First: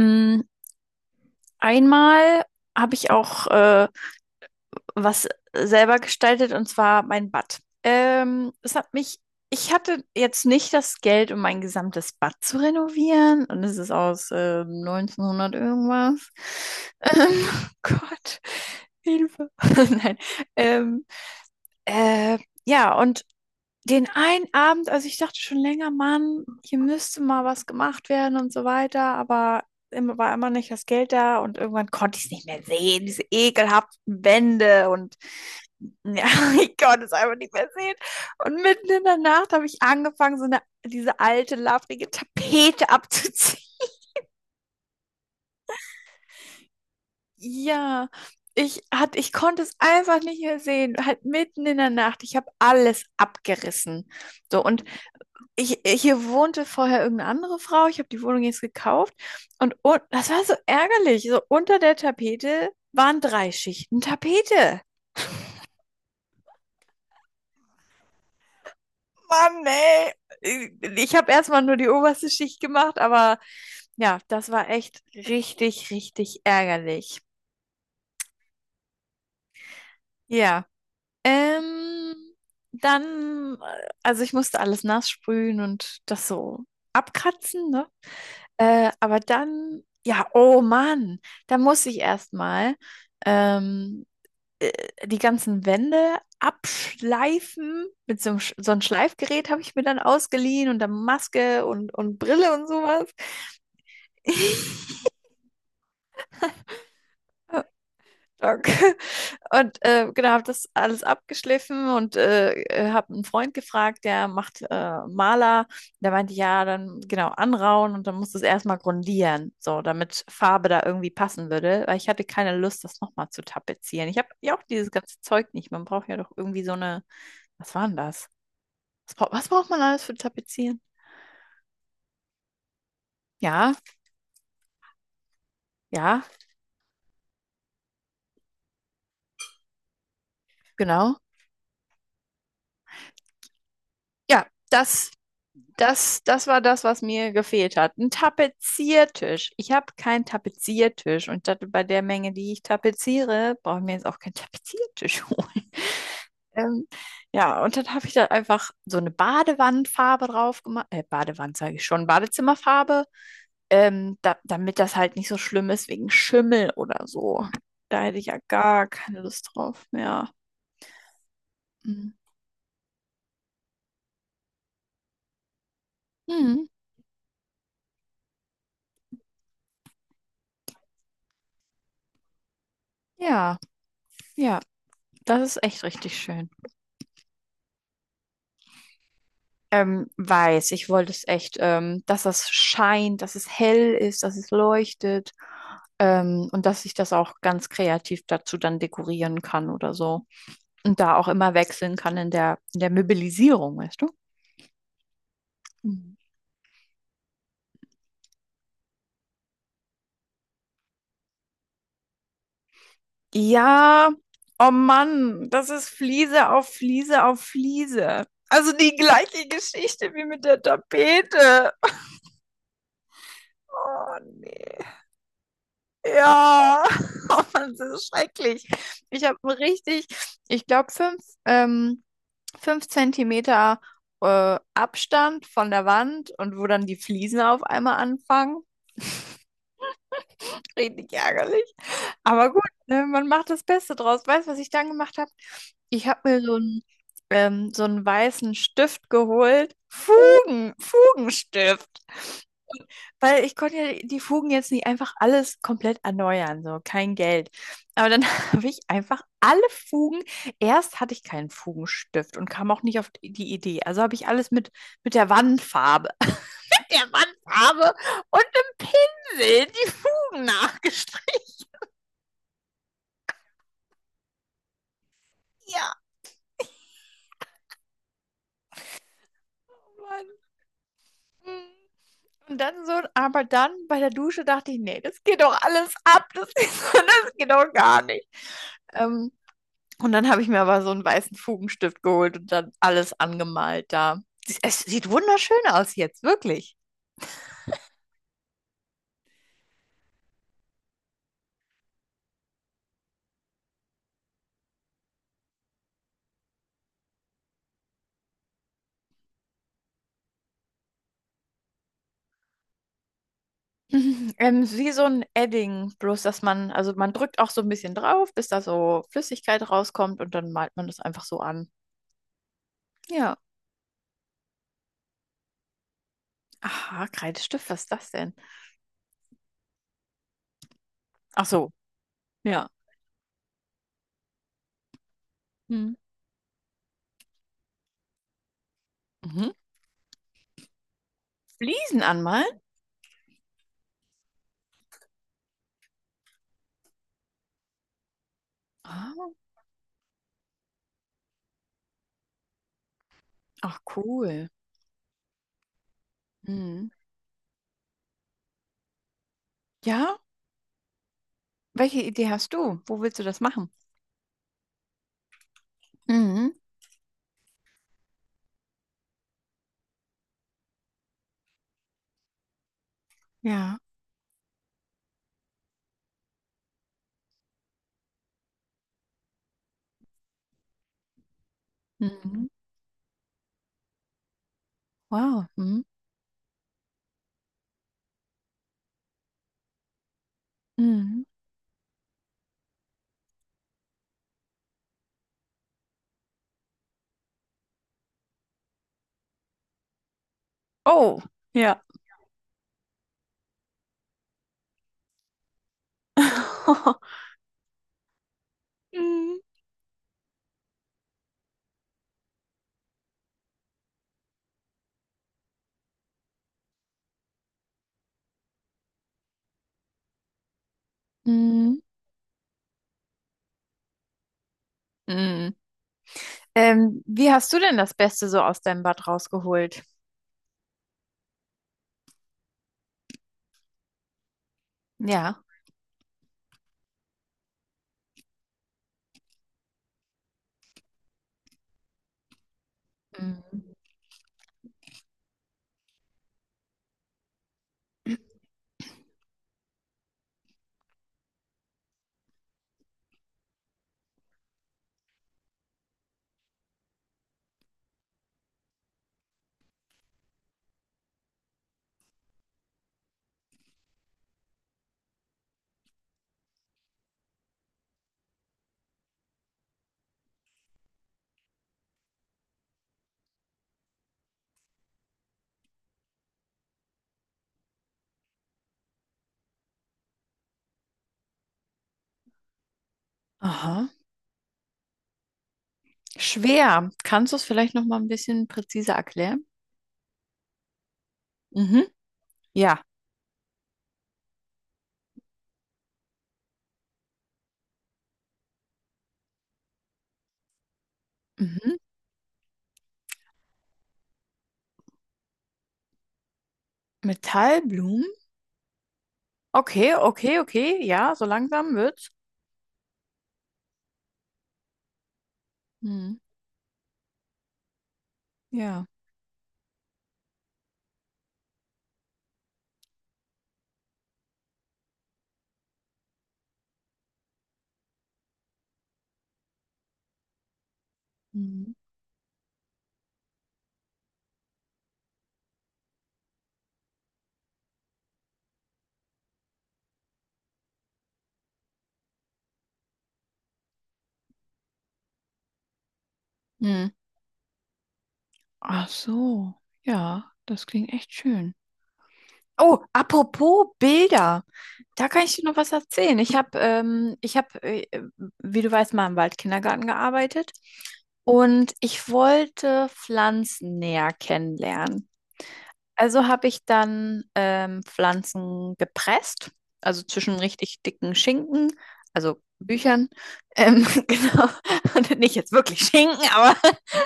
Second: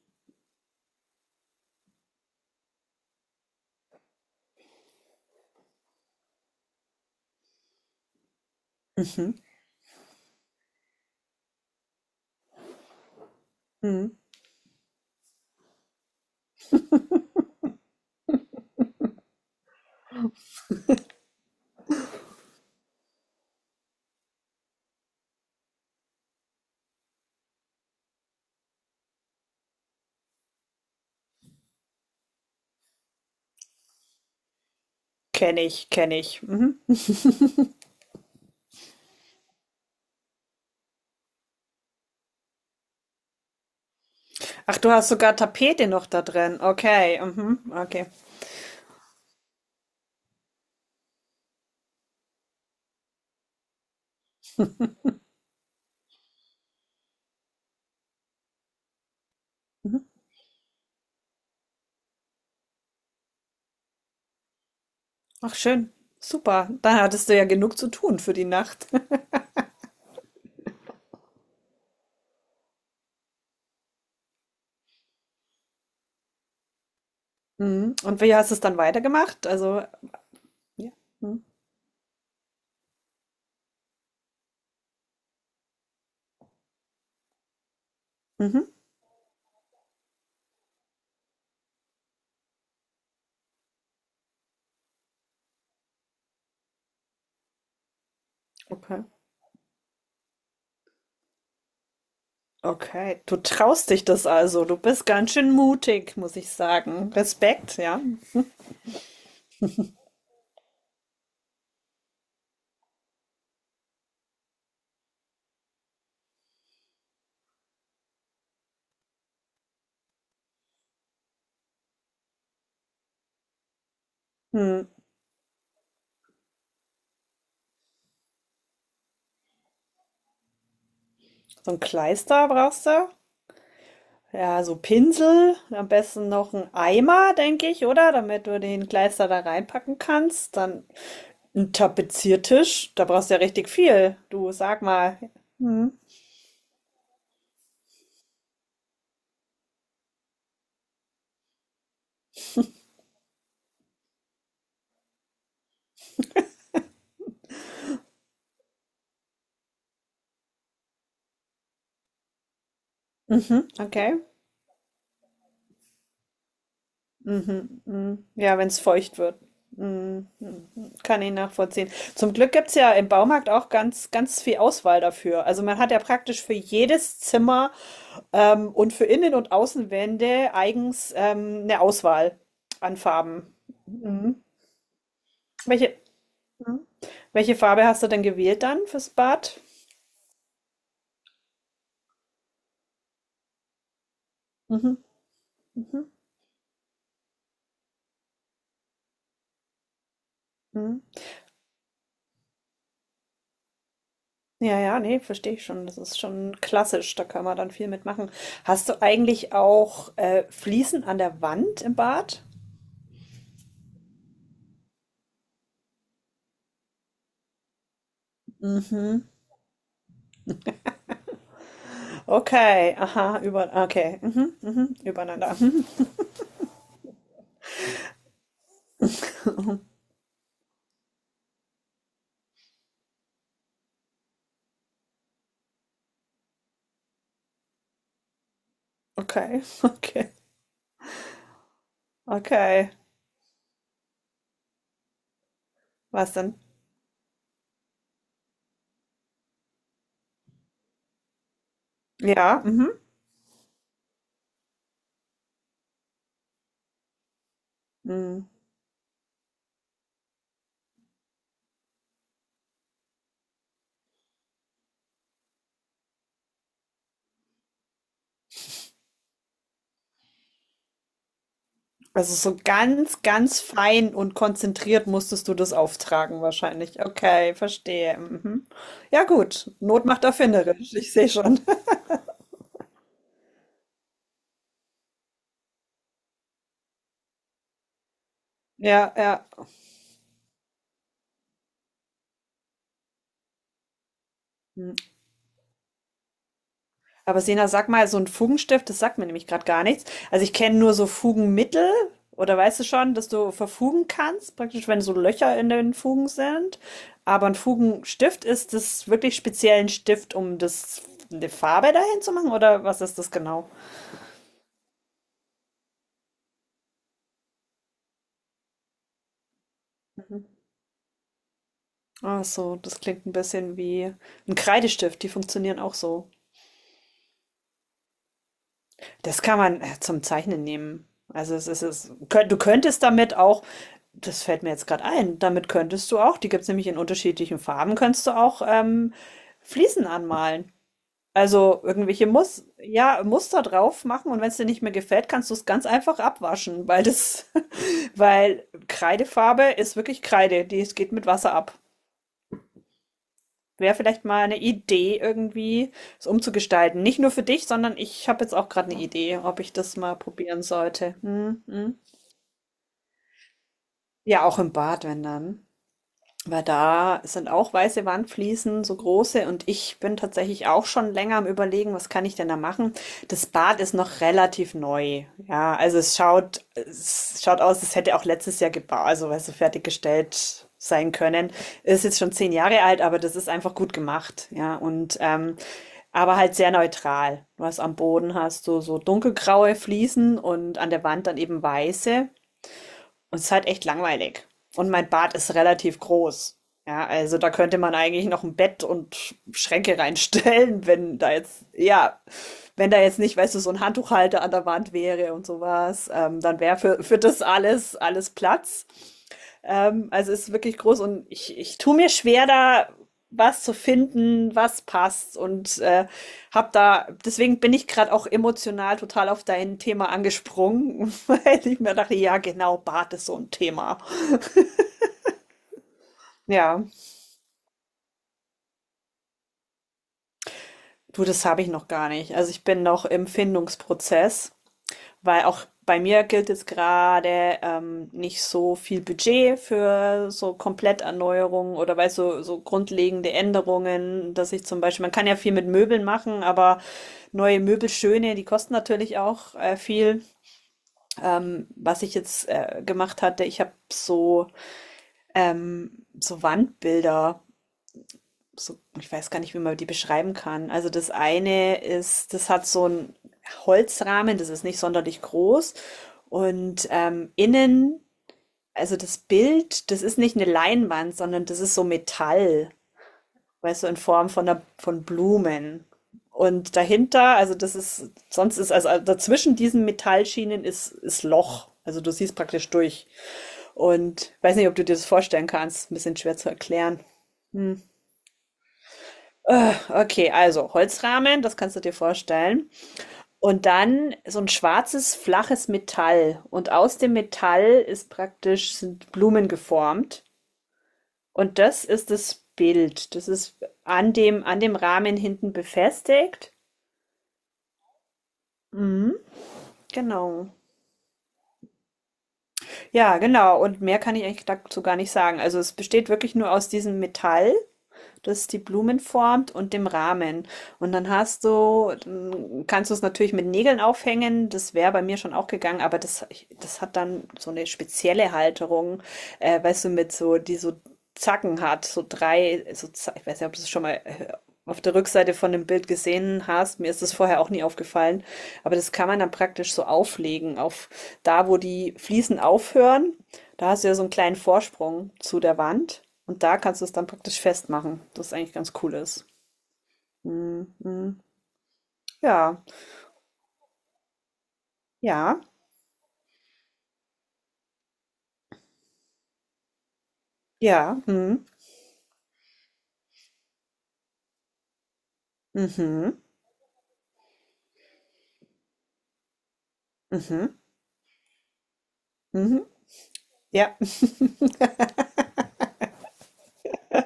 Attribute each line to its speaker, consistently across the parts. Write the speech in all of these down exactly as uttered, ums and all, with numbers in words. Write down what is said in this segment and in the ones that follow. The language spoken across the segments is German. Speaker 1: Mm, Einmal habe ich auch äh, was selber gestaltet, und zwar mein Bad. Ähm, es hat mich,
Speaker 2: Mhm,
Speaker 1: ich hatte jetzt nicht das Geld, um mein gesamtes Bad zu renovieren, und es ist
Speaker 2: mhm.
Speaker 1: aus äh, neunzehnhundert irgendwas. Ähm, Gott, Hilfe. Nein. Ähm, äh, ja, und den einen Abend, also ich dachte schon länger, Mann, hier müsste mal was gemacht werden und so weiter, aber immer war immer nicht das Geld da, und irgendwann konnte ich es nicht mehr sehen, diese ekelhaften Wände, und
Speaker 2: Kenne ich, kenne
Speaker 1: ja,
Speaker 2: ich.
Speaker 1: ich
Speaker 2: Mhm.
Speaker 1: konnte es einfach nicht mehr sehen. Und mitten in der Nacht habe ich angefangen, so eine, diese alte, labrige Tapete abzuziehen.
Speaker 2: Ach, du hast sogar Tapete noch da drin. Okay, mhm, okay.
Speaker 1: Ja, ich hat, ich konnte es einfach nicht mehr sehen, halt mitten in der Nacht. Ich habe alles abgerissen. So, und ich, hier wohnte vorher irgendeine andere Frau, ich habe die Wohnung jetzt gekauft, und,
Speaker 2: Mhm.
Speaker 1: un- das war so ärgerlich. So unter der Tapete waren drei Schichten Tapete.
Speaker 2: Ach, schön. Super. Da hattest du ja genug zu tun für die Nacht.
Speaker 1: Mann, ey. Ich habe erstmal nur die oberste Schicht gemacht, aber ja, das war echt richtig, richtig ärgerlich.
Speaker 2: Mhm. Und wie hast du es dann weitergemacht? Also,
Speaker 1: Ja.
Speaker 2: ja. Mhm.
Speaker 1: Ähm, Dann, äh, also ich musste alles nass sprühen und das so abkratzen, ne?
Speaker 2: Mhm.
Speaker 1: Äh, aber dann, ja, oh Mann, da muss ich erstmal ähm, äh, die ganzen Wände abschleifen. Mit so einem, Sch- so einem
Speaker 2: Okay.
Speaker 1: Schleifgerät habe ich mir dann ausgeliehen, und dann Maske und, und Brille und sowas.
Speaker 2: Okay. Du traust dich das also. Du bist ganz schön mutig, muss ich sagen. Respekt, ja.
Speaker 1: Okay. Und äh, genau, habe das alles abgeschliffen und äh, habe einen Freund gefragt, der macht äh, Maler. Der meinte, ja, dann genau anrauen, und dann muss das erstmal grundieren, so damit Farbe da irgendwie passen würde, weil ich hatte keine Lust, das nochmal zu tapezieren. Ich habe ja auch
Speaker 2: Mhm.
Speaker 1: dieses ganze Zeug nicht. Man braucht ja doch irgendwie so eine, was war denn das? Was, braucht- was braucht man alles für Tapezieren?
Speaker 2: So ein Kleister brauchst du?
Speaker 1: Ja,
Speaker 2: Ja, so Pinsel, am
Speaker 1: ja,
Speaker 2: besten noch ein Eimer, denke ich, oder? Damit du den Kleister da reinpacken kannst. Dann
Speaker 1: genau.
Speaker 2: ein Tapeziertisch, da brauchst du ja richtig viel.
Speaker 1: Ja,
Speaker 2: Du sag
Speaker 1: das
Speaker 2: mal. Hm.
Speaker 1: Das, das war das, was mir gefehlt hat. Ein Tapeziertisch. Ich habe keinen Tapeziertisch, und das, bei der Menge, die ich tapeziere, brauche ich mir jetzt auch keinen Tapeziertisch holen. Ähm, ja, und dann habe ich da einfach so eine Badewandfarbe drauf gemacht. Äh, Badewand sage ich schon, Badezimmerfarbe,
Speaker 2: Mhm, okay.
Speaker 1: ähm, da, damit das halt nicht so schlimm ist wegen Schimmel oder so.
Speaker 2: Mhm,
Speaker 1: Da hätte ich
Speaker 2: mhm.
Speaker 1: ja
Speaker 2: Ja, wenn es
Speaker 1: gar
Speaker 2: feucht
Speaker 1: keine
Speaker 2: wird.
Speaker 1: Lust drauf
Speaker 2: Mhm,
Speaker 1: mehr.
Speaker 2: mhm. Kann ich nachvollziehen.
Speaker 1: Mhm.
Speaker 2: Zum Glück gibt es ja im Baumarkt auch ganz, ganz viel Auswahl dafür. Also man hat ja praktisch für
Speaker 1: Mhm.
Speaker 2: jedes Zimmer ähm, und für Innen- und Außenwände eigens ähm, eine Auswahl an Farben.
Speaker 1: Ja,
Speaker 2: Mhm.
Speaker 1: ja, das ist echt
Speaker 2: Welche,
Speaker 1: richtig schön.
Speaker 2: mhm, welche Farbe hast du denn gewählt dann fürs Bad?
Speaker 1: Ähm, weiß, ich wollte es echt, ähm, dass das scheint, dass es hell ist, dass es
Speaker 2: Mhm.
Speaker 1: leuchtet,
Speaker 2: Mhm.
Speaker 1: ähm, und dass ich das auch ganz kreativ dazu dann dekorieren kann oder so. Und
Speaker 2: Mhm.
Speaker 1: da auch immer wechseln kann in der, in der Möbelisierung, weißt du?
Speaker 2: Ja, ja, nee, verstehe ich schon. Das
Speaker 1: Mhm.
Speaker 2: ist schon klassisch. Da kann man dann viel mitmachen. Hast du eigentlich auch äh, Fliesen an der Wand im Bad?
Speaker 1: Ja, oh Mann, das ist Fliese auf Fliese auf Fliese. Also die
Speaker 2: Mhm.
Speaker 1: gleiche Geschichte wie mit der Tapete.
Speaker 2: Okay, aha, über,
Speaker 1: Oh
Speaker 2: okay, mhm,
Speaker 1: nee.
Speaker 2: mhm, übereinander. Mhm.
Speaker 1: Ja, oh Mann, das ist schrecklich. Ich habe richtig, ich glaube, fünf, ähm, fünf Zentimeter äh, Abstand von der Wand, und wo dann die Fliesen auf einmal anfangen.
Speaker 2: Okay, okay,
Speaker 1: Richtig ärgerlich. Aber gut,
Speaker 2: okay.
Speaker 1: ne, man macht das Beste draus. Weißt du, was ich dann gemacht habe? Ich habe
Speaker 2: Was
Speaker 1: mir so
Speaker 2: denn?
Speaker 1: einen, ähm, so einen weißen Stift geholt. Fugen, Fugenstift.
Speaker 2: Ja, mhm.
Speaker 1: Weil ich konnte ja die Fugen jetzt nicht einfach alles komplett erneuern, so kein Geld. Aber dann
Speaker 2: Mhm.
Speaker 1: habe ich einfach alle Fugen, erst hatte ich keinen Fugenstift und kam auch nicht auf die die Idee. Also habe ich alles mit, mit der Wandfarbe, der Wandfarbe und einem Pinsel die Fugen nachgestrichen.
Speaker 2: Also so ganz, ganz fein und konzentriert musstest du das
Speaker 1: Ja,
Speaker 2: auftragen wahrscheinlich. Okay, verstehe. Mhm. Ja gut, Not macht
Speaker 1: Mann.
Speaker 2: erfinderisch, ich sehe
Speaker 1: Mhm.
Speaker 2: schon.
Speaker 1: Und dann so, aber dann bei der Dusche dachte ich, nee, das geht doch alles ab, das, das geht doch gar nicht.
Speaker 2: Ja,
Speaker 1: Ähm,
Speaker 2: ja.
Speaker 1: Und dann habe ich mir aber so einen weißen Fugenstift geholt und dann alles angemalt da. Es
Speaker 2: Hm.
Speaker 1: sieht wunderschön aus jetzt, wirklich.
Speaker 2: Aber Sena, sag mal, so ein Fugenstift, das sagt mir nämlich gerade gar nichts. Also ich kenne nur so Fugenmittel oder weißt du schon, dass du verfugen kannst, praktisch wenn so Löcher in den Fugen sind. Aber ein Fugenstift ist das wirklich speziell ein Stift, um das eine Farbe dahin zu machen oder was ist das genau?
Speaker 1: Mhm. Ähm, wie so ein Edding, bloß dass man, also man drückt auch so ein bisschen drauf, bis da so Flüssigkeit rauskommt, und dann malt man das einfach so an.
Speaker 2: Ach so, das klingt ein
Speaker 1: Ja.
Speaker 2: bisschen wie ein Kreidestift, die funktionieren auch so.
Speaker 1: Aha, Kreidestift, was ist das denn?
Speaker 2: Das kann man äh, zum Zeichnen nehmen.
Speaker 1: Ach
Speaker 2: Also es
Speaker 1: so,
Speaker 2: ist es, könnt, du
Speaker 1: ja.
Speaker 2: könntest damit auch, das fällt mir jetzt gerade ein, damit
Speaker 1: Hm.
Speaker 2: könntest du auch, die gibt es nämlich in unterschiedlichen Farben, könntest du auch ähm,
Speaker 1: Mhm.
Speaker 2: Fliesen anmalen. Also
Speaker 1: Fliesen
Speaker 2: irgendwelche
Speaker 1: anmalen?
Speaker 2: Mus ja, Muster drauf machen und wenn es dir nicht mehr gefällt, kannst du es ganz einfach abwaschen, weil das, weil
Speaker 1: Ah,
Speaker 2: Kreidefarbe ist wirklich Kreide, die es geht mit Wasser ab.
Speaker 1: ach,
Speaker 2: Wäre vielleicht mal
Speaker 1: cool.
Speaker 2: eine Idee irgendwie, es
Speaker 1: Hm.
Speaker 2: umzugestalten. Nicht nur für dich, sondern ich habe jetzt auch gerade eine Idee, ob ich das mal
Speaker 1: Ja,
Speaker 2: probieren sollte. Mhm, mhm.
Speaker 1: welche Idee hast du? Wo willst du das machen?
Speaker 2: Ja, auch im Bad, wenn dann.
Speaker 1: Mhm.
Speaker 2: Weil da sind auch weiße Wandfliesen, so große, und ich bin tatsächlich auch schon länger am Überlegen, was kann ich denn da machen? Das
Speaker 1: Ja.
Speaker 2: Bad ist noch relativ neu. Ja, also es schaut, es schaut aus, es hätte auch letztes Jahr gebaut, also weißt du, fertiggestellt sein können. Ist jetzt schon
Speaker 1: Mhm.
Speaker 2: zehn Jahre alt, aber das ist einfach gut gemacht. Ja, und
Speaker 1: Wow.
Speaker 2: ähm,
Speaker 1: Mhm.
Speaker 2: aber halt sehr neutral. Du hast am Boden hast du so dunkelgraue Fliesen und an der
Speaker 1: Mhm.
Speaker 2: Wand dann eben weiße. Und es ist halt echt langweilig. Und mein Bad ist relativ groß. Ja, also da könnte man eigentlich noch ein Bett und Schränke reinstellen, wenn
Speaker 1: Oh,
Speaker 2: da jetzt,
Speaker 1: ja.
Speaker 2: ja, wenn da jetzt nicht, weißt du, so ein Handtuchhalter an der Wand wäre und sowas, ähm, dann wäre für, für das alles, alles Platz.
Speaker 1: Mhm.
Speaker 2: Ähm, also es ist wirklich groß und ich, ich tue mir schwer, da was zu finden, was passt und äh, habe da, deswegen bin ich gerade auch emotional total auf dein Thema angesprungen, weil
Speaker 1: Mhm.
Speaker 2: ich mir dachte, ja genau, Bart ist so ein Thema.
Speaker 1: Mhm.
Speaker 2: Ja,
Speaker 1: Ähm, wie hast du denn das Beste so aus deinem Bad rausgeholt?
Speaker 2: du, das habe ich noch gar nicht. Also ich bin noch im Findungsprozess.
Speaker 1: Ja.
Speaker 2: Weil auch bei mir gilt jetzt gerade ähm, nicht so viel Budget für so Kompletterneuerungen oder weil so, so grundlegende
Speaker 1: Mhm.
Speaker 2: Änderungen, dass ich zum Beispiel, man kann ja viel mit Möbeln machen, aber neue Möbel schöne die kosten natürlich auch äh, viel. Ähm, was ich jetzt äh, gemacht hatte, ich habe so, ähm, so Wandbilder so, ich weiß gar nicht, wie man die beschreiben kann. Also das eine ist, das hat so einen Holzrahmen, das ist nicht sonderlich groß. Und ähm, innen, also das Bild, das ist nicht eine Leinwand, sondern das ist so Metall, weißt du, in Form von einer, von Blumen. Und dahinter, also das ist, sonst ist, also dazwischen diesen Metallschienen ist, ist Loch. Also du siehst praktisch durch.
Speaker 1: Aha.
Speaker 2: Und weiß nicht, ob du dir das vorstellen kannst. Ein bisschen schwer zu
Speaker 1: Schwer.
Speaker 2: erklären.
Speaker 1: Kannst du es vielleicht
Speaker 2: Hm.
Speaker 1: noch mal ein bisschen präziser erklären?
Speaker 2: Äh, Okay, also Holzrahmen, das kannst du
Speaker 1: Mhm.
Speaker 2: dir vorstellen.
Speaker 1: Ja.
Speaker 2: Und dann so ein schwarzes, flaches Metall. Und aus dem Metall ist praktisch sind Blumen geformt. Und
Speaker 1: Mhm.
Speaker 2: das ist das Bild. Das ist an dem, an dem Rahmen hinten befestigt.
Speaker 1: Metallblumen?
Speaker 2: Mhm,
Speaker 1: Okay, okay,
Speaker 2: genau.
Speaker 1: okay. Ja, so langsam wird's.
Speaker 2: Ja, genau. Und mehr kann ich eigentlich dazu gar nicht sagen. Also es besteht
Speaker 1: Mhm.
Speaker 2: wirklich nur aus diesem Metall, das die
Speaker 1: Ja.
Speaker 2: Blumen formt und dem Rahmen. Und dann hast du, dann kannst du es natürlich mit Nägeln aufhängen. Das wäre bei mir schon auch gegangen, aber das, das hat dann so eine spezielle Halterung, äh, weißt du, mit so, die so Zacken
Speaker 1: Mhm.
Speaker 2: hat, so drei, so, Z- ich weiß nicht, ob du es schon mal äh, auf der Rückseite von dem Bild gesehen hast. Mir ist das vorher auch nie aufgefallen. Aber das kann man dann praktisch so auflegen, auf da, wo die Fliesen aufhören da hast du ja so einen kleinen Vorsprung zu der Wand und da kannst du
Speaker 1: Mhm.
Speaker 2: es dann praktisch festmachen, das ist eigentlich ganz
Speaker 1: Ach
Speaker 2: cool ist.
Speaker 1: so. Ja, das
Speaker 2: Mhm,
Speaker 1: klingt echt
Speaker 2: mhm.
Speaker 1: schön.
Speaker 2: Ja,
Speaker 1: Oh, apropos Bilder, da kann ich
Speaker 2: ja,
Speaker 1: dir noch was erzählen. Ich habe, ähm, ich habe, äh, wie du weißt, mal im Waldkindergarten gearbeitet,
Speaker 2: ja, mhm,
Speaker 1: und ich wollte Pflanzen näher kennenlernen.
Speaker 2: mhm,
Speaker 1: Also habe ich dann ähm, Pflanzen gepresst, also zwischen
Speaker 2: mhm,
Speaker 1: richtig dicken Schinken, also
Speaker 2: mhm,
Speaker 1: Büchern,
Speaker 2: ja.
Speaker 1: ähm, genau. Und nicht jetzt wirklich Schinken, aber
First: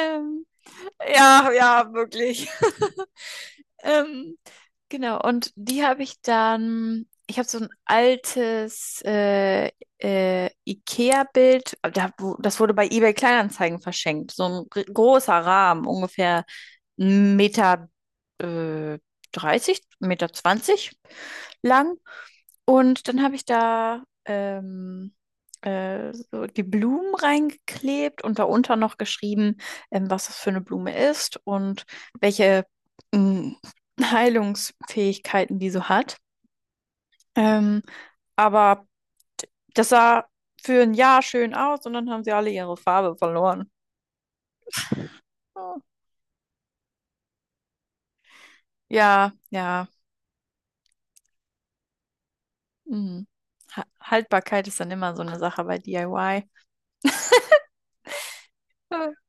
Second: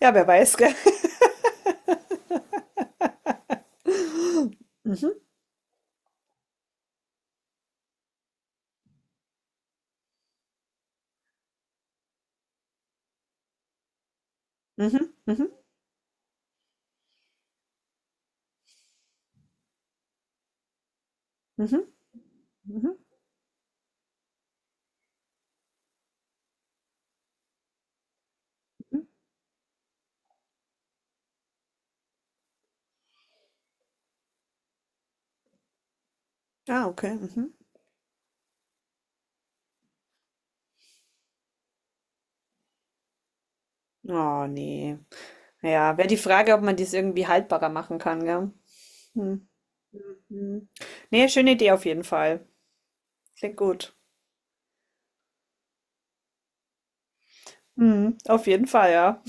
Speaker 2: Ja, wer weiß, gell?
Speaker 1: ja, ja, wirklich. Ähm, Genau, und die habe ich dann, ich habe so ein altes äh, äh, IKEA-Bild, da, wo- das wurde bei eBay Kleinanzeigen verschenkt, so ein gr-
Speaker 2: Mhm,
Speaker 1: großer
Speaker 2: mhm,
Speaker 1: Rahmen, ungefähr Meter äh, dreißig, Meter zwanzig
Speaker 2: mhm,
Speaker 1: lang.
Speaker 2: mhm,
Speaker 1: Und dann habe ich da ähm, äh, so die Blumen reingeklebt und darunter noch
Speaker 2: mhm.
Speaker 1: geschrieben, ähm, was das für eine Blume ist und welche ähm, Heilungsfähigkeiten die so hat.
Speaker 2: Ah, okay, mhm.
Speaker 1: Ähm, aber das sah für ein Jahr schön aus, und dann haben sie alle ihre Farbe verloren.
Speaker 2: Oh ne.
Speaker 1: Oh.
Speaker 2: Ja, wäre die Frage, ob man dies irgendwie haltbarer machen kann, gell?
Speaker 1: Ja,
Speaker 2: Mhm,
Speaker 1: ja.
Speaker 2: mhm. Ne, schöne Idee auf jeden Fall.
Speaker 1: Mhm.
Speaker 2: Klingt
Speaker 1: Ha-
Speaker 2: gut.
Speaker 1: Haltbarkeit ist dann immer so eine Sache bei D I Y.
Speaker 2: Mhm, auf jeden Fall, ja.